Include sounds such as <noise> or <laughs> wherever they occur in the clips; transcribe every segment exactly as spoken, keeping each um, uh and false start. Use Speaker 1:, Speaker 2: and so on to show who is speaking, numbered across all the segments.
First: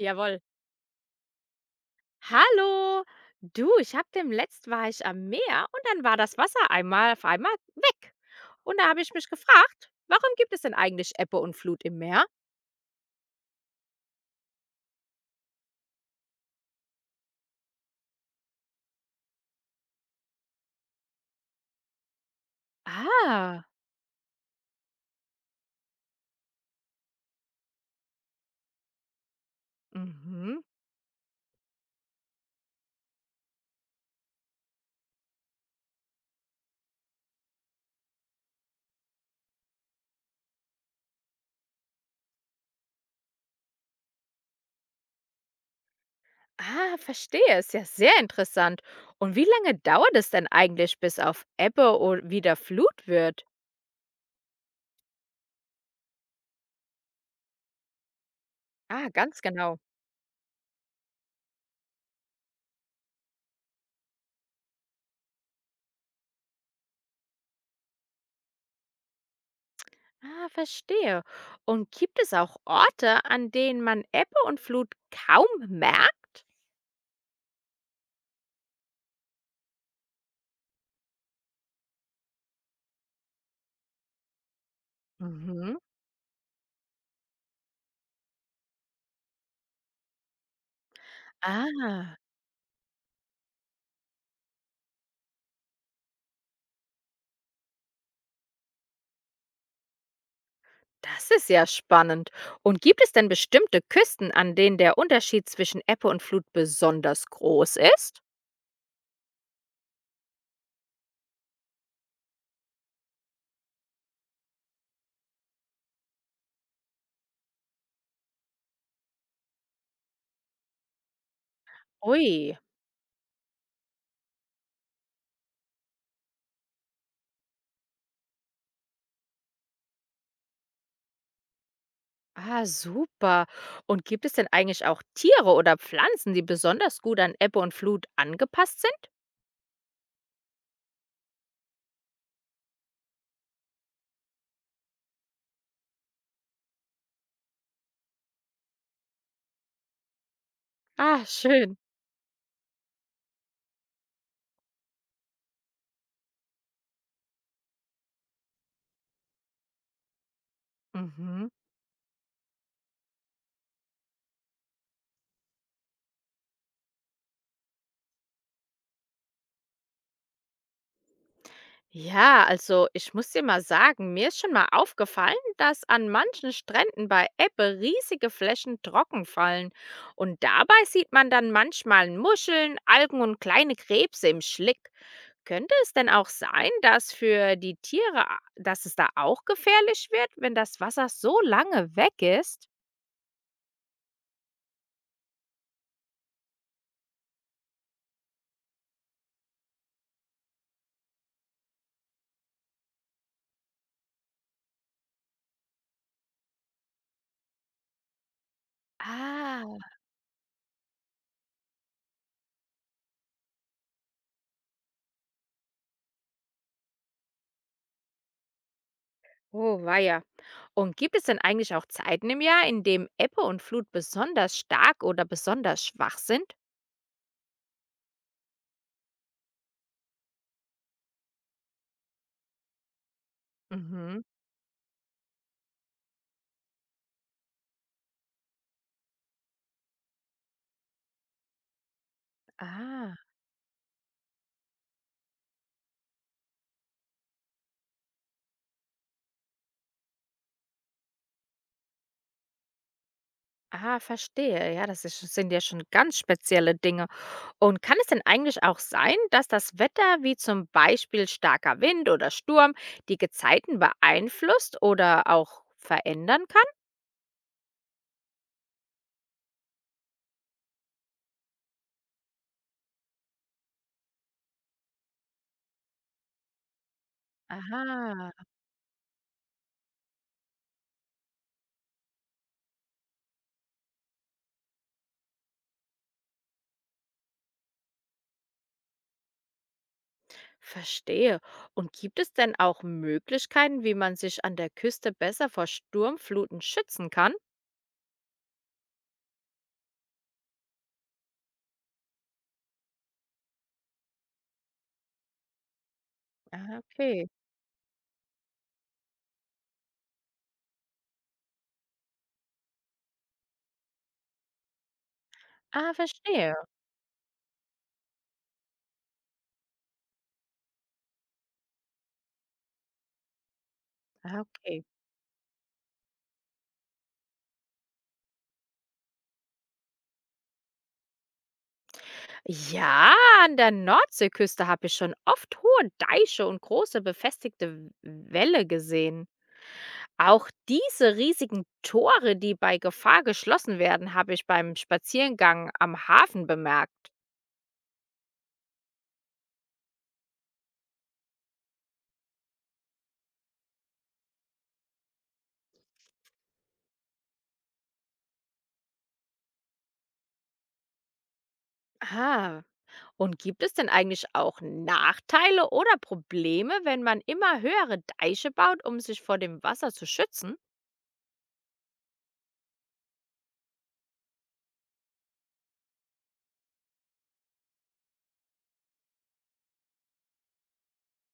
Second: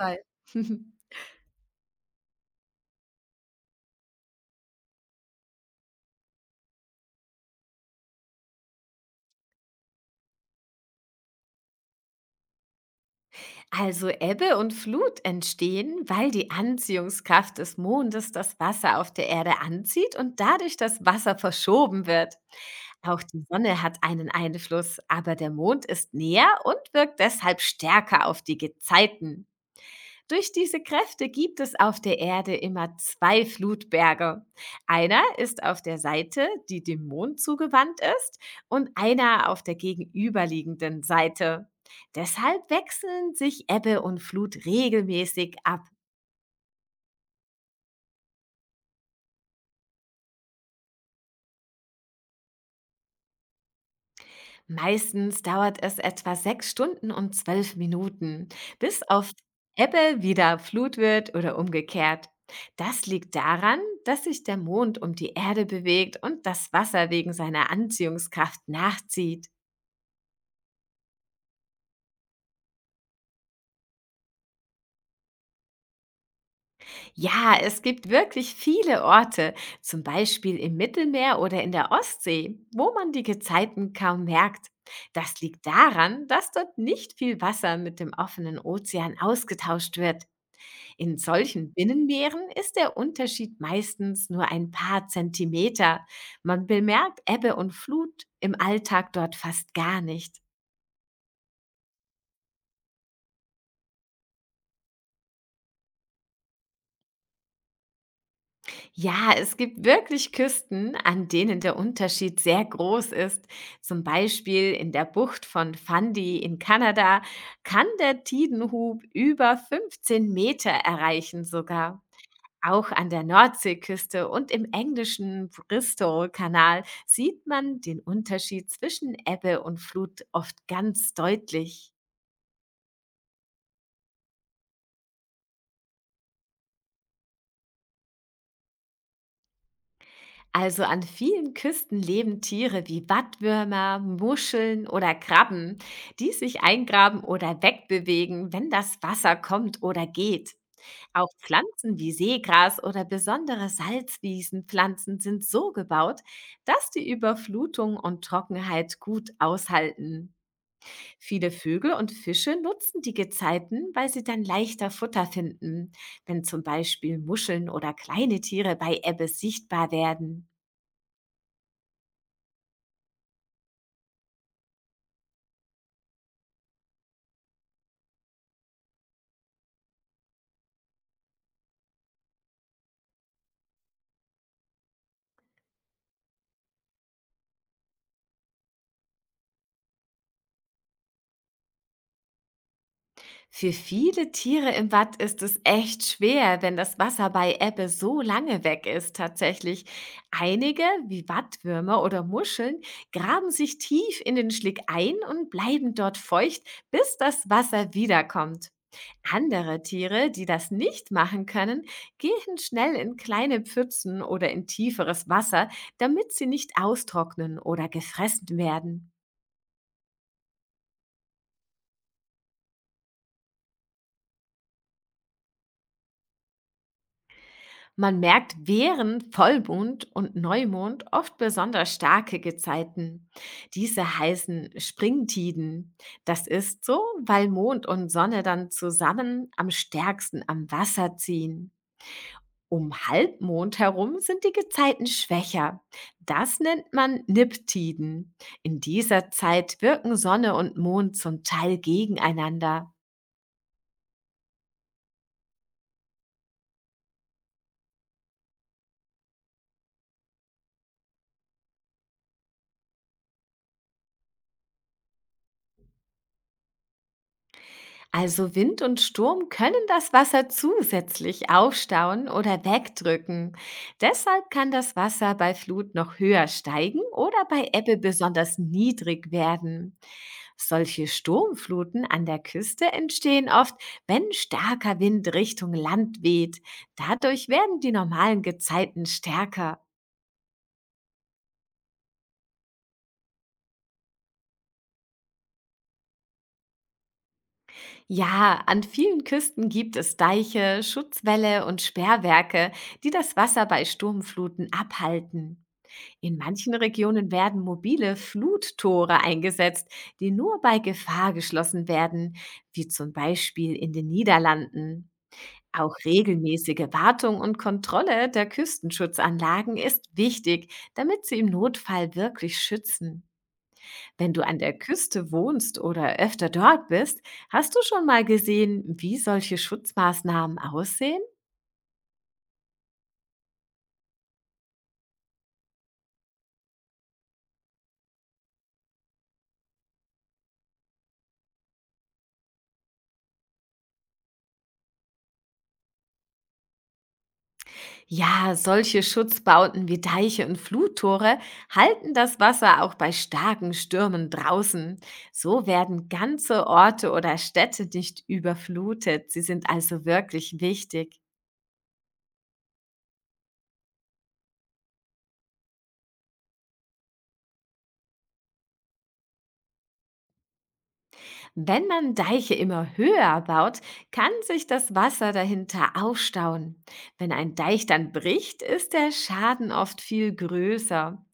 Speaker 1: Fall.
Speaker 2: Jawohl.
Speaker 1: <laughs>
Speaker 2: Hallo. Du, ich hab dem demletzt war ich am Meer und dann war das Wasser einmal auf einmal weg. Und da habe ich mich gefragt, warum gibt es denn eigentlich Ebbe und Flut im Meer?
Speaker 1: Also Ebbe und Flut entstehen, weil die Anziehungskraft des Mondes das Wasser auf der Erde anzieht und dadurch das Wasser verschoben wird. Auch die
Speaker 2: Ah,
Speaker 1: Sonne hat einen Einfluss, aber der Mond ist näher und wirkt deshalb stärker auf die Gezeiten. Durch
Speaker 2: mhm.
Speaker 1: diese Kräfte gibt es auf der Erde immer zwei Flutberge. Einer ist auf der Seite, die dem Mond zugewandt ist, und einer auf der gegenüberliegenden Seite. Deshalb wechseln sich Ebbe und Flut regelmäßig ab.
Speaker 2: Ah, verstehe. Ist ja sehr interessant. Und wie lange dauert es denn eigentlich, bis auf Ebbe und wieder Flut wird?
Speaker 1: Meistens dauert es etwa sechs Stunden und zwölf Minuten, bis
Speaker 2: Ah,
Speaker 1: auf
Speaker 2: ganz genau.
Speaker 1: Ebbe wieder Flut wird oder umgekehrt. Das liegt daran, dass sich der Mond um die Erde bewegt und das Wasser wegen seiner Anziehungskraft nachzieht.
Speaker 2: Ah, verstehe. Und gibt es auch Orte, an denen man Ebbe und Flut kaum merkt?
Speaker 1: Ja, es gibt wirklich viele Orte, zum Beispiel im Mittelmeer oder in der Ostsee, wo man die Gezeiten kaum merkt. Das liegt
Speaker 2: Mhm.
Speaker 1: daran, dass dort nicht viel Wasser mit dem offenen Ozean ausgetauscht wird. In solchen
Speaker 2: Ah.
Speaker 1: Binnenmeeren ist der Unterschied meistens nur ein paar Zentimeter. Man bemerkt Ebbe und Flut im Alltag dort fast gar nicht.
Speaker 2: Das ist ja spannend. Und gibt es denn bestimmte Küsten, an denen der Unterschied zwischen Ebbe und Flut besonders groß ist?
Speaker 1: Ja, es gibt wirklich Küsten, an denen der Unterschied sehr groß ist. Zum Beispiel in der Bucht von Fundy in Kanada kann der Tidenhub über fünfzehn Meter erreichen sogar.
Speaker 2: Ui,
Speaker 1: Auch an der Nordseeküste und im englischen Bristol-Kanal sieht man den Unterschied zwischen Ebbe und Flut oft ganz deutlich.
Speaker 2: ah, super. Und gibt es denn eigentlich auch Tiere oder Pflanzen, die besonders gut an Ebbe und Flut angepasst sind?
Speaker 1: Also an vielen Küsten leben Tiere wie Wattwürmer, Muscheln oder Krabben, die sich eingraben oder wegbewegen, wenn das Wasser kommt oder geht.
Speaker 2: Ah,
Speaker 1: Auch
Speaker 2: schön.
Speaker 1: Pflanzen wie Seegras oder besondere Salzwiesenpflanzen sind so gebaut, dass die Überflutung und Trockenheit gut aushalten.
Speaker 2: Mhm.
Speaker 1: Viele Vögel und Fische nutzen die Gezeiten, weil sie dann leichter Futter finden, wenn zum Beispiel Muscheln oder kleine Tiere bei Ebbe sichtbar werden.
Speaker 2: Ja, also ich muss dir mal sagen, mir ist schon mal aufgefallen, dass an manchen Stränden bei Ebbe riesige Flächen trocken fallen. Und dabei sieht man dann manchmal Muscheln, Algen und kleine Krebse im Schlick. Könnte es denn auch sein, dass für die Tiere, a- dass es da auch gefährlich wird, wenn das Wasser so lange weg ist?
Speaker 1: Für viele Tiere im Watt ist es echt schwer, wenn das Wasser bei Ebbe so lange weg ist tatsächlich. Einige, wie Wattwürmer oder Muscheln, graben sich tief in den Schlick ein und bleiben dort feucht, bis das Wasser wiederkommt.
Speaker 2: Ah,
Speaker 1: Andere Tiere, die das nicht machen können, gehen schnell in kleine Pfützen oder in tieferes Wasser, damit sie nicht austrocknen oder gefressen werden.
Speaker 2: oh weia. Und gibt es denn eigentlich auch Zeiten im Jahr, in dem Ebbe und Flut besonders stark oder besonders schwach sind?
Speaker 1: Man merkt während Vollmond und Neumond oft besonders starke Gezeiten. Diese
Speaker 2: Mhm.
Speaker 1: heißen Springtiden. Das ist so, weil Mond und Sonne dann zusammen am stärksten am Wasser ziehen. Um
Speaker 2: Ah,
Speaker 1: Halbmond herum sind die Gezeiten schwächer. Das nennt man Niptiden. In dieser Zeit wirken Sonne und Mond zum Teil gegeneinander.
Speaker 2: ah, verstehe. Ja, das ist, sind ja schon ganz spezielle Dinge. Und kann es denn eigentlich auch sein, dass das Wetter, wie zum Beispiel starker Wind oder Sturm, die Gezeiten beeinflusst oder auch verändern kann?
Speaker 1: Also Wind und Sturm können das Wasser zusätzlich aufstauen oder wegdrücken. Deshalb kann das Wasser bei Flut noch höher steigen oder bei Ebbe
Speaker 2: Aha,
Speaker 1: besonders niedrig werden. Solche Sturmfluten an der Küste entstehen oft, wenn starker Wind Richtung Land weht. Dadurch werden die normalen Gezeiten stärker.
Speaker 2: verstehe. Und gibt es denn auch Möglichkeiten, wie man sich an der Küste besser vor Sturmfluten schützen kann?
Speaker 1: Ja, an vielen Küsten gibt es Deiche, Schutzwälle und Sperrwerke, die das Wasser bei Sturmfluten abhalten. In manchen
Speaker 2: Ah, okay.
Speaker 1: Regionen werden mobile Fluttore eingesetzt, die nur bei Gefahr geschlossen werden, wie zum Beispiel in den Niederlanden.
Speaker 2: Ah,
Speaker 1: Auch
Speaker 2: verstehe.
Speaker 1: regelmäßige Wartung und Kontrolle der Küstenschutzanlagen ist wichtig, damit sie im Notfall wirklich schützen. Wenn
Speaker 2: Ah,
Speaker 1: du an der
Speaker 2: okay.
Speaker 1: Küste wohnst oder öfter dort bist, hast du schon mal gesehen, wie solche Schutzmaßnahmen aussehen?
Speaker 2: Ja, an der Nordseeküste habe ich schon oft hohe Deiche und große befestigte W- Wälle gesehen. Auch diese riesigen Tore, die bei Gefahr geschlossen werden, habe ich beim Spaziergang am Hafen bemerkt.
Speaker 1: Ja, solche Schutzbauten wie Deiche und Fluttore halten das Wasser auch bei starken Stürmen draußen. So werden ganze Orte oder Städte nicht überflutet. Sie sind also wirklich wichtig.
Speaker 2: Ah, und gibt es denn eigentlich auch Nachteile oder Probleme, wenn man immer höhere Deiche baut, um sich vor dem Wasser zu schützen?
Speaker 1: Wenn man Deiche immer höher baut, kann sich das Wasser dahinter aufstauen. Wenn ein Deich dann bricht, ist der Schaden oft viel größer.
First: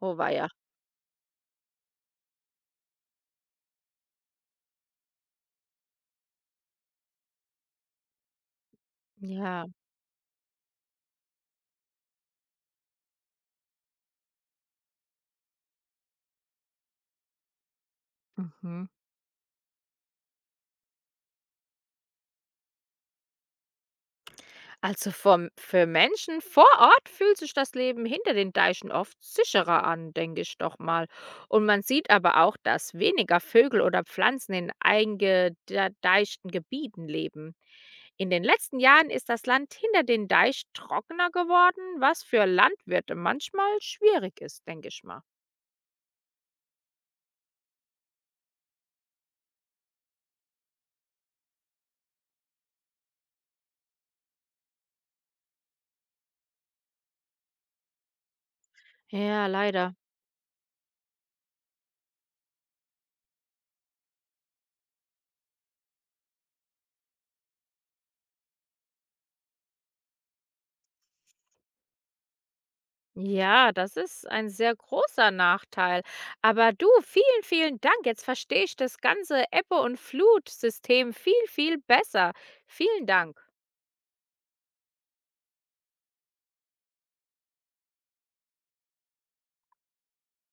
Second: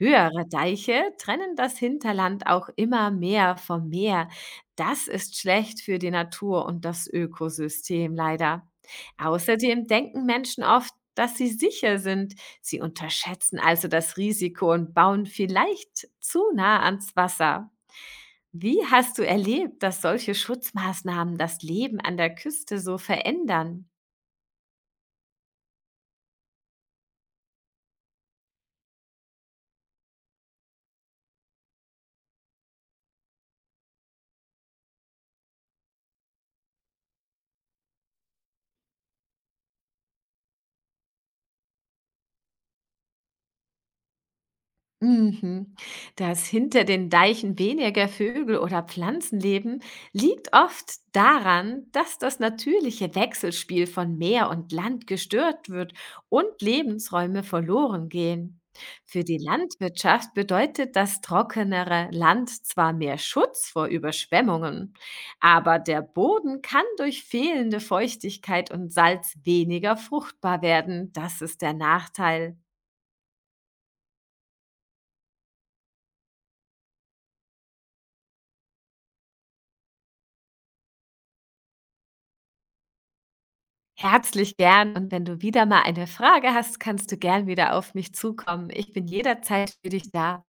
Speaker 2: Oh, war ja.
Speaker 1: Deiche trennen das Hinterland auch immer mehr vom Meer. Das ist schlecht für die Natur und das Ökosystem leider.
Speaker 2: Ja.
Speaker 1: Außerdem denken Menschen oft, dass sie sicher sind. Sie unterschätzen also das Risiko und bauen vielleicht zu nah ans Wasser. Wie
Speaker 2: Mhm.
Speaker 1: hast du erlebt, dass solche Schutzmaßnahmen das Leben an der Küste so verändern?
Speaker 2: Also vom, für Menschen vor Ort fühlt sich das Leben hinter den Deichen oft sicherer an, denke ich doch mal. Und man sieht aber auch, dass weniger Vögel oder Pflanzen in eingedeichten Gebieten leben. In den letzten Jahren ist das Land hinter den Deich trockener geworden, was für Landwirte manchmal schwierig ist, denke ich mal.
Speaker 1: Mhm. Dass hinter den Deichen weniger Vögel oder Pflanzen leben, liegt oft daran, dass das natürliche Wechselspiel von Meer und Land gestört wird und Lebensräume verloren gehen. Für die
Speaker 2: Ja, leider.
Speaker 1: Landwirtschaft bedeutet das trockenere Land zwar mehr Schutz vor Überschwemmungen, aber der Boden kann durch fehlende Feuchtigkeit und Salz weniger fruchtbar werden. Das ist der Nachteil.
Speaker 2: Ja, das ist ein sehr großer Nachteil. Aber du, vielen, vielen Dank. Jetzt verstehe ich das ganze Ebbe- und Flut-System viel, viel besser. Vielen Dank.
Speaker 1: Herzlich gern. Und wenn du wieder mal eine Frage hast, kannst du gern wieder auf mich zukommen. Ich bin jederzeit für dich da.